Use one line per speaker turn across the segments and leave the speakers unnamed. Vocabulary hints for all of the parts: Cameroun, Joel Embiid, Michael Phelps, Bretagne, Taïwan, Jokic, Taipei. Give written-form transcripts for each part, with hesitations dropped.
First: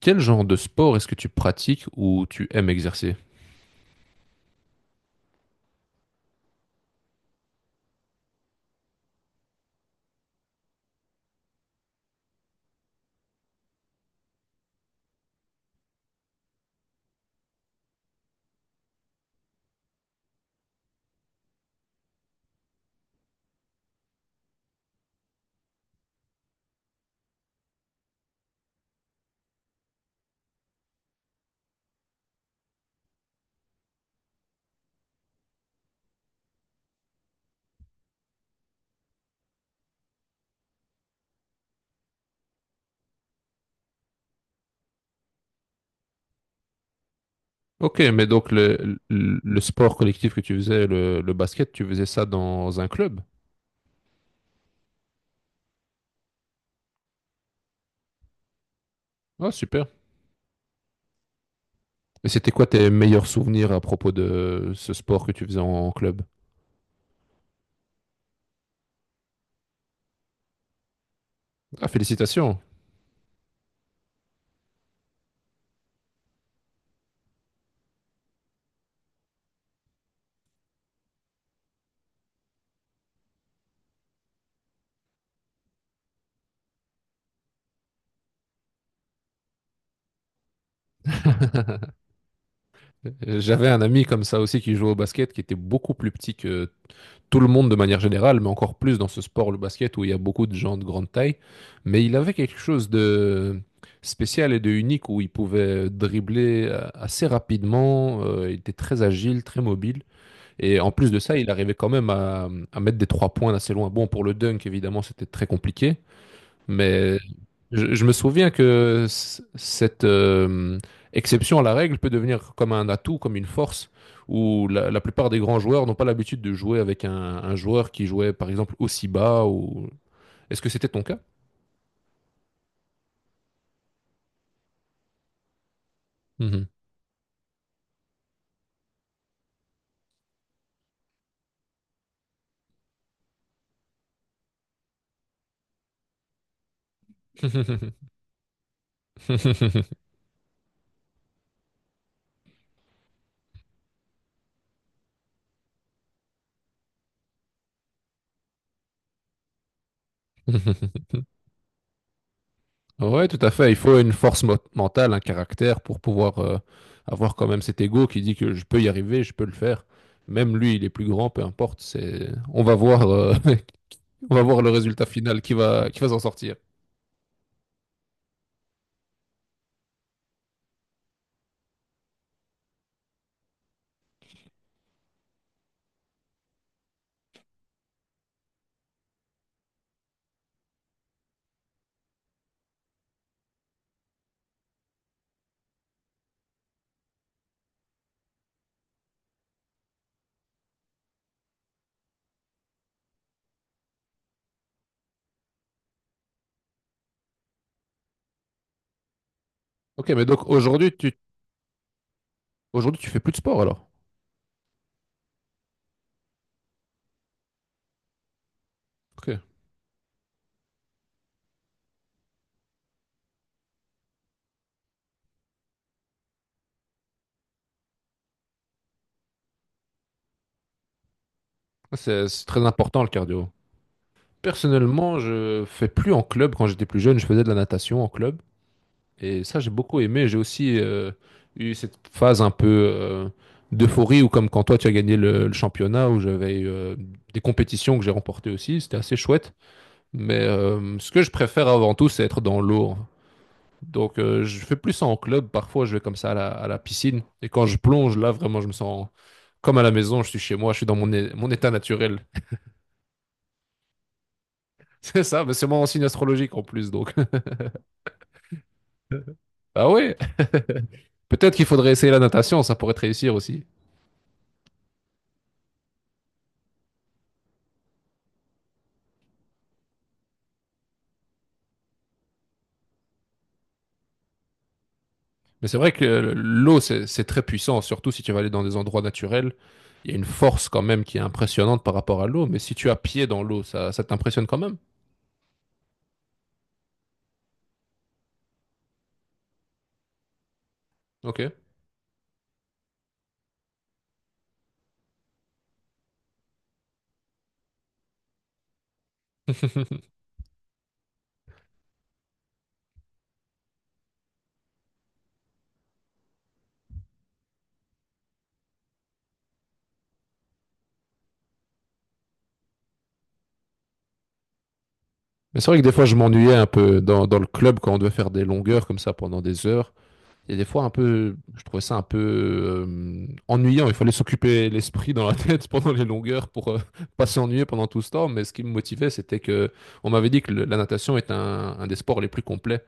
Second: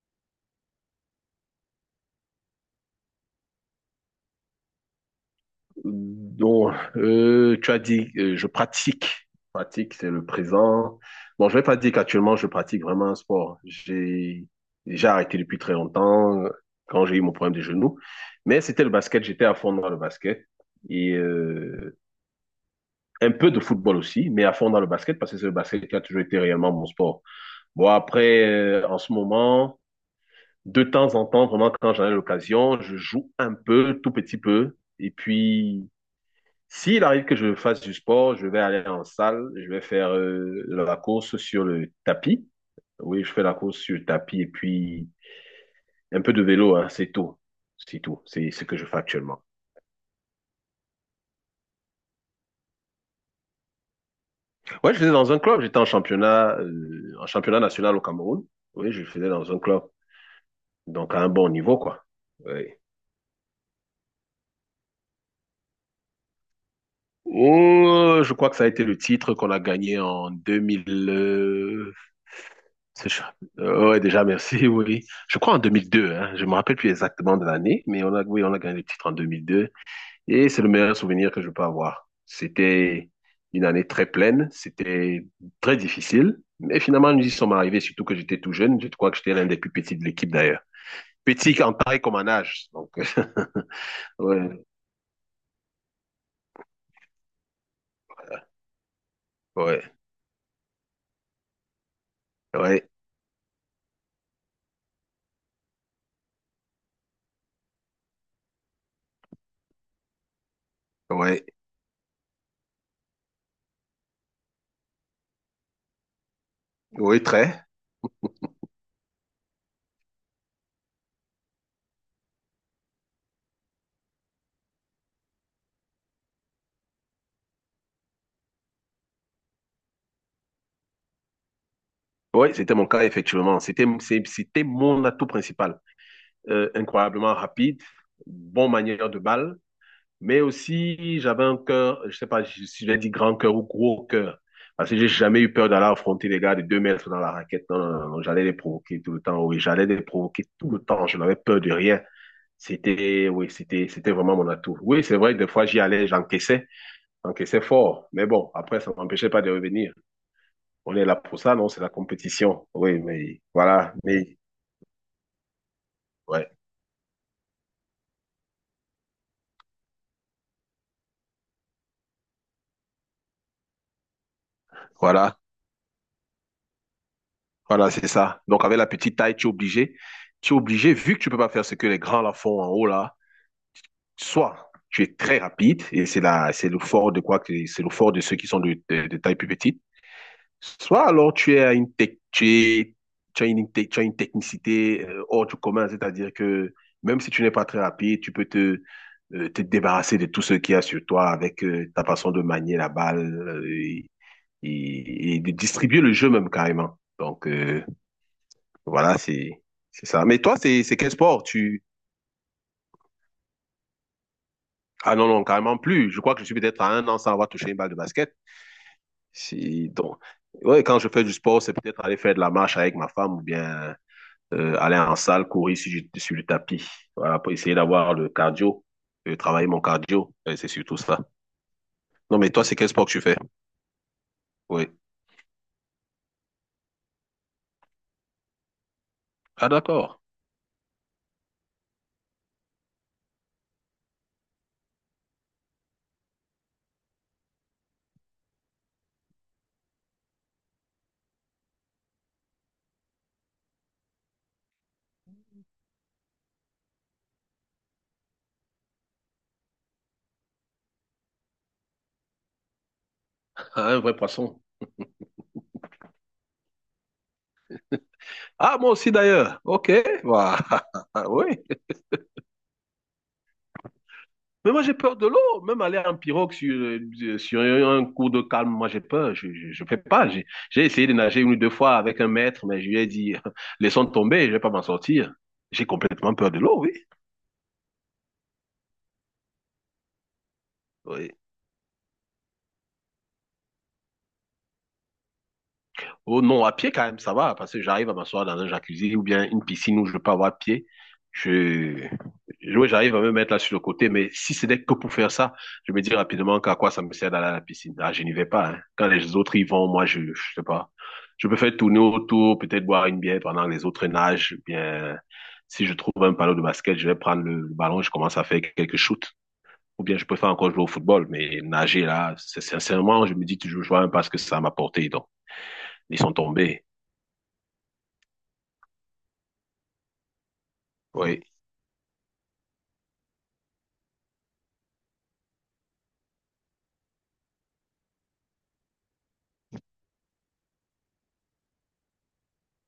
Quel genre de sport est-ce que tu pratiques ou tu aimes exercer?
Donc, tu as dit, je pratique. Pratique, c'est le présent. Bon, je vais pas dire qu'actuellement, je pratique vraiment un sport. J'ai arrêté depuis très longtemps quand j'ai eu mon problème des genoux. Mais c'était le basket, j'étais à fond dans le basket. Et un peu de football aussi, mais à fond dans le basket parce que c'est le basket qui a toujours été réellement mon sport. Bon, après, en ce moment, de temps en temps, vraiment quand j'en ai l'occasion, je joue un peu, tout petit peu. Et puis, s'il arrive que je fasse du sport, je vais aller en salle, je vais faire la course sur le tapis. Oui, je fais la course sur le tapis et puis un peu de vélo, hein, c'est tout.
Ok,
C'est tout.
mais
C'est
donc
ce que je fais
le, le-
actuellement.
le sport collectif que tu faisais, le basket, tu faisais ça dans un club?
Ouais, je faisais dans un club. J'étais en championnat national au Cameroun. Oui, je faisais
Ah,
dans un club.
super.
Donc à un bon niveau, quoi.
Et c'était quoi
Oui.
tes meilleurs souvenirs à propos de ce sport que tu faisais en club?
Oh, je crois que ça a été le titre qu'on a gagné en 2000.
Ah, félicitations.
C'est chouette. Ouais, déjà, merci, oui. Je crois en 2002, hein. Je me rappelle plus exactement de l'année, mais on a, oui, on a gagné le titre en 2002. Et c'est le meilleur souvenir que je peux avoir. C'était une année très pleine, c'était très difficile, mais finalement, nous y sommes arrivés, surtout que j'étais tout jeune. Je crois que j'étais l'un des plus petits de l'équipe d'ailleurs. Petit en taille comme en âge. Donc,
J'avais un ami comme ça
ouais,
aussi qui jouait au basket, qui était beaucoup plus petit que tout le monde de manière générale, mais encore plus dans ce sport, le basket,
ouais,
où il y a beaucoup de gens de grande taille. Mais il avait quelque chose
ouais,
de spécial et de unique où il pouvait dribbler assez rapidement, il était très agile, très mobile. Et en plus de ça,
ouais,
il arrivait quand même à mettre des trois points d'assez loin. Bon, pour le dunk, évidemment, c'était très compliqué, mais
ouais, très.
je me souviens que cette exception à la règle peut devenir comme un atout, comme une force, où la plupart des grands joueurs n'ont pas l'habitude de jouer avec un joueur qui jouait par exemple aussi bas ou... Est-ce que c'était ton cas?
Oui, c'était mon cas, effectivement. C'était, c'était mon atout principal.
Mhm.
Incroyablement rapide, bon manière de balle. Mais aussi, j'avais un cœur, je sais pas si je l'ai dit grand cœur ou gros cœur. Parce que j'ai jamais eu peur d'aller affronter les gars de 2 mètres dans la raquette. Non, non, non, non, j'allais les provoquer tout le temps. Oui, j'allais les provoquer tout le temps. Je n'avais peur de rien. C'était, oui, c'était vraiment mon atout. Oui, c'est vrai, des fois, j'y allais, j'encaissais fort. Mais bon, après, ça m'empêchait pas de revenir. On est là pour ça, non? C'est la compétition. Oui,
Ouais, tout
mais
à fait. Il
voilà,
faut une
mais,
force mentale, un caractère pour pouvoir
ouais,
avoir quand même cet ego qui dit que je peux y arriver, je peux le faire. Même lui, il est plus grand, peu importe. C'est, on va voir On va voir le résultat
voilà,
final qui va s'en sortir.
voilà, c'est ça. Donc, avec la petite taille, tu es obligé. Tu es obligé, vu que tu peux pas faire ce que les grands là font en haut, là, soit tu es très rapide, et c'est le fort de quoi que c'est le fort de ceux qui sont de taille plus petite, soit alors tu as une technicité hors du commun, c'est-à-dire que même si tu n'es pas très rapide, tu peux te débarrasser de tout ce qu'il y a sur toi avec ta façon de manier la balle, et de distribuer le jeu même carrément. Donc voilà, c'est
Ok, mais
ça. Mais
donc
toi, c'est c'est quel sport tu.
aujourd'hui, tu fais plus de sport alors?
Ah non non carrément plus. Je crois que je suis peut-être à un an sans avoir touché une balle de basket.
Ok.
Si, donc, ouais, quand je fais du sport, c'est peut-être aller faire de la marche avec ma femme ou bien aller en salle, courir sur le tapis. Voilà, pour essayer d'avoir le cardio, travailler mon cardio. Et c'est surtout ça.
Ah, C'est,
Non,
c'est
mais toi,
très
c'est quel
important
sport
le
que tu fais?
cardio.
Oui.
Personnellement, je fais plus en club. Quand j'étais plus jeune, je faisais de la natation en club. Et ça,
Ah,
j'ai beaucoup
d'accord.
aimé. J'ai aussi eu cette phase un peu euh, d'euphorie où, comme quand toi, tu as gagné le championnat, où j'avais eu, des compétitions que j'ai remportées aussi. C'était assez chouette. Mais ce que je préfère avant tout, c'est être dans l'eau. Donc, je fais plus ça en club. Parfois, je vais comme ça à la piscine. Et quand je plonge, là, vraiment, je me sens comme à la maison. Je suis chez moi, je suis dans mon état naturel.
Ah, un vrai poisson.
C'est ça, mais c'est mon signe astrologique en plus. Donc,
Ah, moi aussi d'ailleurs.
ah
OK.
ouais,
Voilà.
peut-être
Oui.
qu'il faudrait essayer la natation, ça pourrait te réussir aussi.
Mais moi, j'ai peur de l'eau. Même aller en pirogue sur un cours de calme, moi, j'ai peur. Je fais pas. J'ai essayé de nager une ou deux fois avec un maître, mais je lui ai dit, laissons tomber, je vais pas m'en sortir.
Mais c'est
J'ai
vrai que
complètement peur de
l'eau,
l'eau, oui.
c'est très puissant, surtout si tu vas aller dans des endroits naturels. Il y a une force quand même qui est
Oui.
impressionnante par rapport à l'eau. Mais si tu as pied dans l'eau, ça t'impressionne quand même.
Oh non, à pied quand même, ça va, parce que j'arrive à m'asseoir dans un jacuzzi ou bien une piscine où je peux avoir pied.
Ok.
Je, ouais, j'arrive à me mettre là sur le côté, mais si c'était que pour faire ça, je me dis rapidement qu'à quoi ça me sert d'aller à la piscine. Ah, je n'y vais pas, hein. Quand les autres y vont, moi, je sais pas. Je peux faire tourner autour, peut-être boire une bière pendant que les autres nagent, ou bien, si je trouve un panneau de basket, je vais prendre le ballon, je commence à faire quelques shoots. Ou bien je peux faire encore jouer au football, mais nager là, c'est sincèrement, je me dis toujours, je vois même pas ce que ça m'a apporté, donc.
Mais c'est vrai que des fois, je
Ils sont
m'ennuyais un
tombés.
peu dans le club quand on devait faire des longueurs comme ça pendant des heures. Et des fois, un peu,
Oui,
je trouvais ça un peu ennuyant. Il fallait s'occuper l'esprit dans la tête pendant les longueurs pour pas s'ennuyer pendant tout ce temps. Mais ce qui me motivait, c'était que on m'avait dit que la natation est un des sports les plus complets.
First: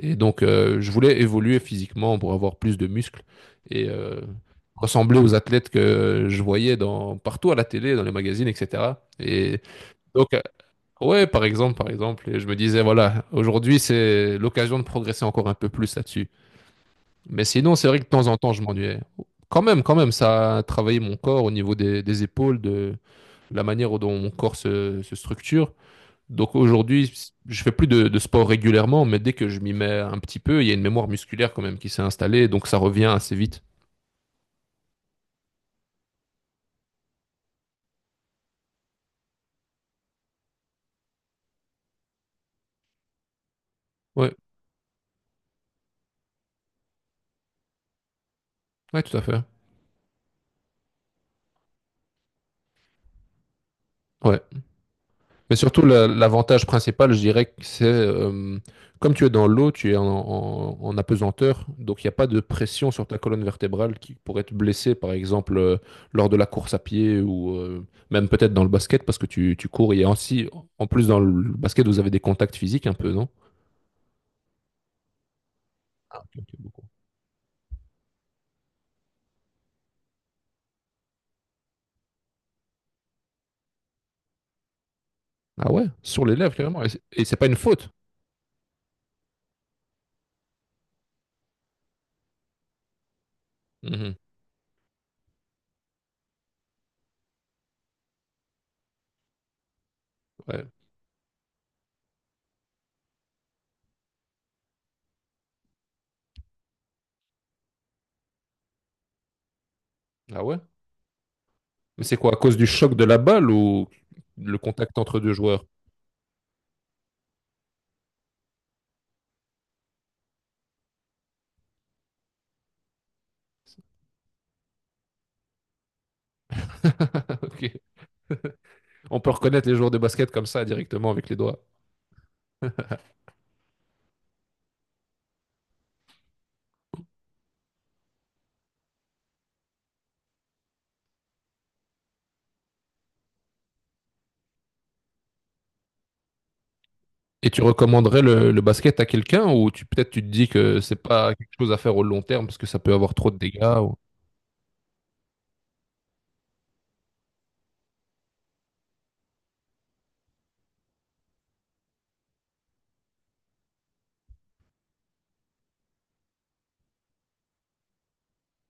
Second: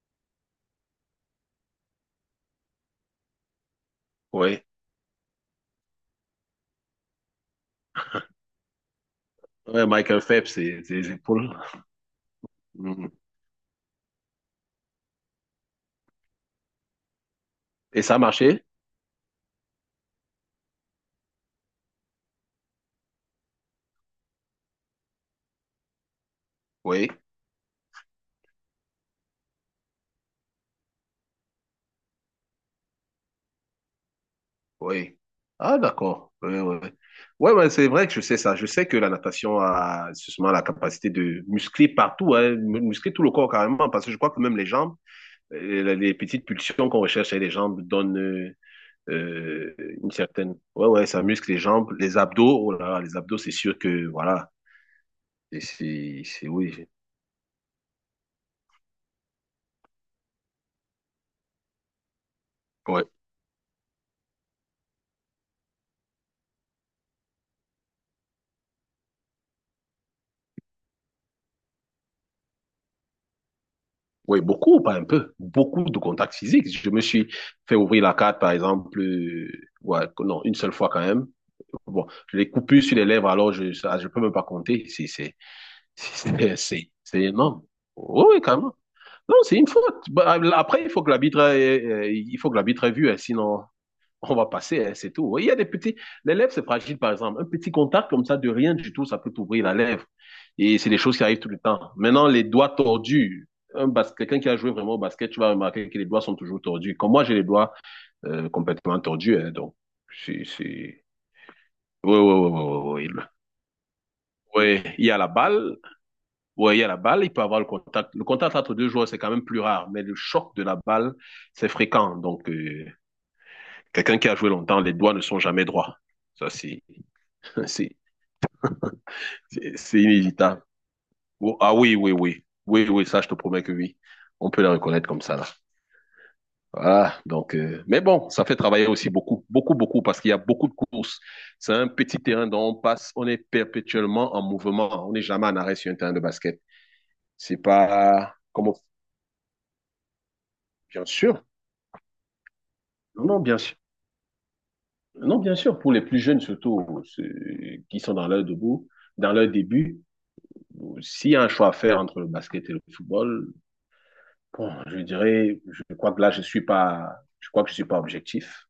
Et donc, je voulais évoluer physiquement pour avoir plus de muscles et
oui.
ressembler aux athlètes que je voyais dans, partout à la télé, dans les magazines, etc. Et
Ouais, Michael
donc,
Phelps, c'est les
ouais, par
épaules.
exemple, par exemple, et je me disais,
Mhm.
voilà, aujourd'hui, c'est l'occasion de progresser encore un peu plus là-dessus. Mais sinon, c'est vrai
Et
que de
ça a
temps en temps, je
marché?
m'ennuyais. Quand même, ça a travaillé mon corps au niveau des épaules, de la manière dont mon corps se structure. Donc
Oui,
aujourd'hui, je fais plus de sport régulièrement, mais dès que je m'y mets un petit peu, il y a une mémoire musculaire quand même qui s'est installée, donc ça revient assez vite.
oui. Ah, d'accord. Oui, oui. Ouais, ouais, ouais, c'est vrai que je sais ça. Je sais que la natation a justement la capacité de muscler partout, hein, muscler tout le corps carrément, parce que je crois
Ouais,
que même les jambes, les petites pulsions qu'on recherche chez les jambes donnent
ouais, tout à fait.
euh, une certaine. Ouais, ouais, ça muscle les jambes, les abdos. Oh là là, les abdos, c'est sûr que
Ouais.
voilà.
Mais
Et
surtout, l'avantage
Oui.
principal, je dirais que c'est, comme tu es dans l'eau, tu es en apesanteur, donc il n'y a pas de pression
Ouais.
sur ta colonne vertébrale qui pourrait te blesser, par exemple, lors de la course à pied ou même peut-être dans le basket, parce que tu cours. Et ainsi, en plus, dans le basket, vous avez des contacts physiques un peu, non?
Oui, beaucoup, pas un peu. Beaucoup de
Ah, ok,
contacts
ok,
physiques.
beaucoup.
Je me suis fait ouvrir la carte, par exemple, ouais, non, une seule fois quand même. Bon, je l'ai coupé sur les lèvres, alors ça, je peux même pas compter.
Ah ouais, sur les lèvres,
C'est,
carrément. Et
c'est
c'est
c'est
et c'est pas une
énorme.
faute.
Oui, oui, carrément. Non, c'est une faute. Bah, après, il faut que l'arbitre ait vu, hein, sinon,
Mhm,
on va passer, hein, c'est tout. Oui, il y a des petits, les lèvres, c'est fragile, par exemple. Un petit contact comme ça, de rien du tout, ça peut t'ouvrir la lèvre.
ouais.
Et c'est des choses qui arrivent tout le temps. Maintenant, les doigts tordus. Quelqu'un qui a joué vraiment au basket, tu vas remarquer que les doigts sont toujours tordus. Comme moi, j'ai les doigts complètement tordus. Hein, donc,
Ah
c'est...
ouais?
c'est-
Mais c'est
oui,
quoi,
oui,
à
oui,
cause du choc de
oui, oui.
la
Oui.
balle ou le
Oui,
contact
il y
entre
a la
deux joueurs?
balle. Oui, il y a la balle. Il peut avoir le contact. Le contact entre deux joueurs, c'est quand même plus rare. Mais le choc de la balle, c'est fréquent. Donc, quelqu'un qui a joué longtemps, les doigts ne sont jamais droits. Ça, c'est,
Ok.
c'est
On peut reconnaître les
C'est
joueurs de
c'est
basket comme
inévitable.
ça directement avec les
Oh,
doigts.
ah oui, oui, oui. Oui, oui, ça, je te promets que oui. On peut la reconnaître comme ça, là. Voilà. Donc, mais bon, ça fait travailler aussi beaucoup, beaucoup, beaucoup, parce qu'il y a beaucoup de courses. C'est un petit terrain dont on passe, on est perpétuellement en mouvement. On n'est jamais en arrêt sur un terrain de basket.
Et
C'est
tu recommanderais
pas
le
comme,
basket à quelqu'un ou tu peut-être tu te dis que c'est
bien
pas
sûr.
quelque chose à faire au long terme parce que ça peut avoir trop de
Non, bien sûr.
dégâts ou...
Non, bien sûr, pour les plus jeunes, surtout, ceux qui sont dans leur début, s'il y a un choix à faire entre le basket et le football. Bon, je dirais, je crois que là, je suis pas, je crois que je suis pas objectif.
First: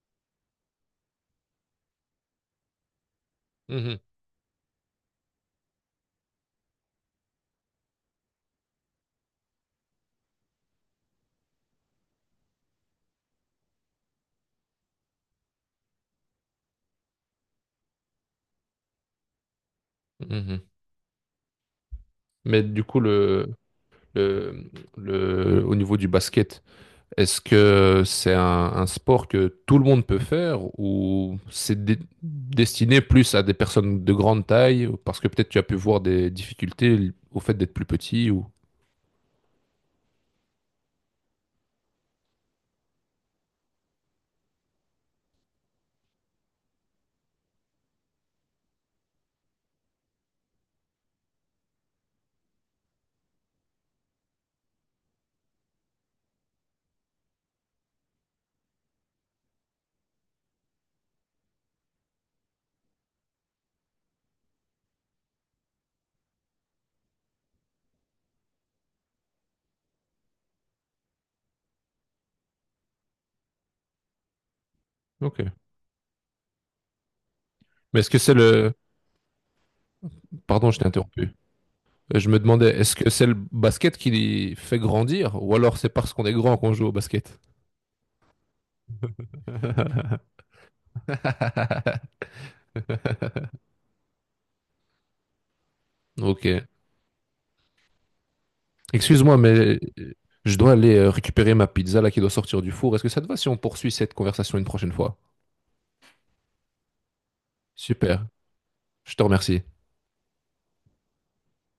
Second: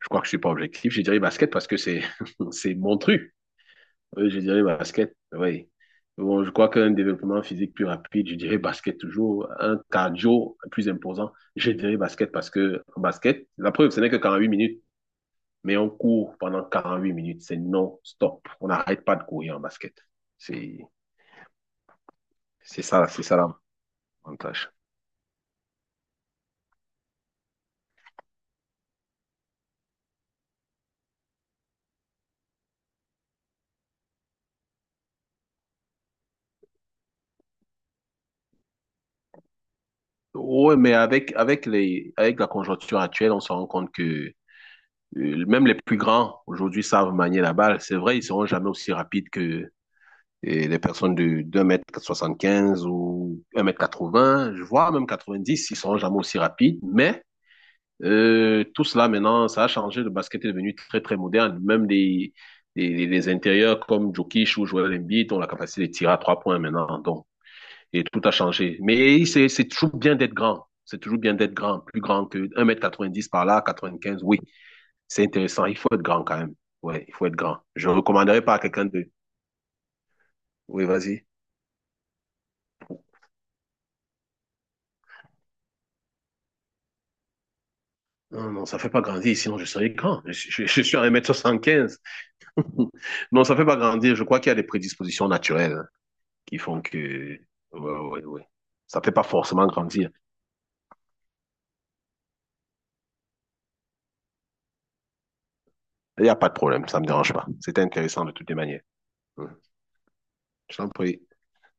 Je crois que je suis pas objectif. Je dirais basket parce que c'est mon truc.
Mhm,
Oui, je dirais basket, oui. Bon, je crois qu'un développement physique plus rapide, je dirais basket toujours. Un cardio plus imposant, je dirais basket parce que en basket, la preuve, ce n'est que 8 minutes, mais on court pendant 48 minutes. C'est non-stop. On n'arrête pas de courir en basket.
mhm.
C'est,
Mais du coup,
c'est ça
le,
l'avantage.
au niveau du basket, est-ce que c'est un sport que tout le monde peut faire ou c'est destiné plus à des personnes de grande taille ou- parce que peut-être tu as pu voir des difficultés au fait d'être plus petit ou...
Oui, mais avec la conjoncture actuelle, on se rend compte que même les plus grands aujourd'hui savent manier la balle. C'est vrai, ils seront jamais aussi rapides que les personnes de 2 soixante-quinze ou 1,80 m, je vois même 90, ils seront jamais aussi rapides. Mais tout cela maintenant, ça a changé. Le basket est devenu très, très moderne. Même les intérieurs comme Jokic ou Joel Embiid ont la capacité de tirer à 3 points maintenant. Donc, et tout a changé. Mais c'est toujours bien d'être grand. C'est toujours bien d'être grand, plus grand que un mètre quatre-vingt-dix par là, 95. Oui. C'est
Ok.
intéressant. Il faut être grand quand même. Ouais, il faut être grand. Je ne
Mais est-ce que c'est
recommanderais pas à
le,
quelqu'un de.
pardon, je
Oui,
t'ai
vas-y.
interrompu. Je me demandais, est-ce que c'est le basket qui les fait grandir, ou alors c'est parce qu'on est grand qu'on joue au basket?
Non, non, ça ne fait pas grandir, sinon je serais grand. Je suis à un mètre soixante-quinze. Non, ça ne fait pas grandir. Je crois qu'il y a des prédispositions naturelles qui
Ok.
font que. Ouais, ouais, ouais. Ça ne fait pas
Excuse-moi,
forcément
mais
grandir.
je dois aller récupérer ma pizza là qui doit sortir du four. Est-ce que ça te va si on poursuit cette conversation une prochaine fois?
Il n'y a pas de problème, ça ne me dérange pas. C'était intéressant
Super.
de toutes les manières.
Je te
Ouais.
remercie.
Je t'en prie.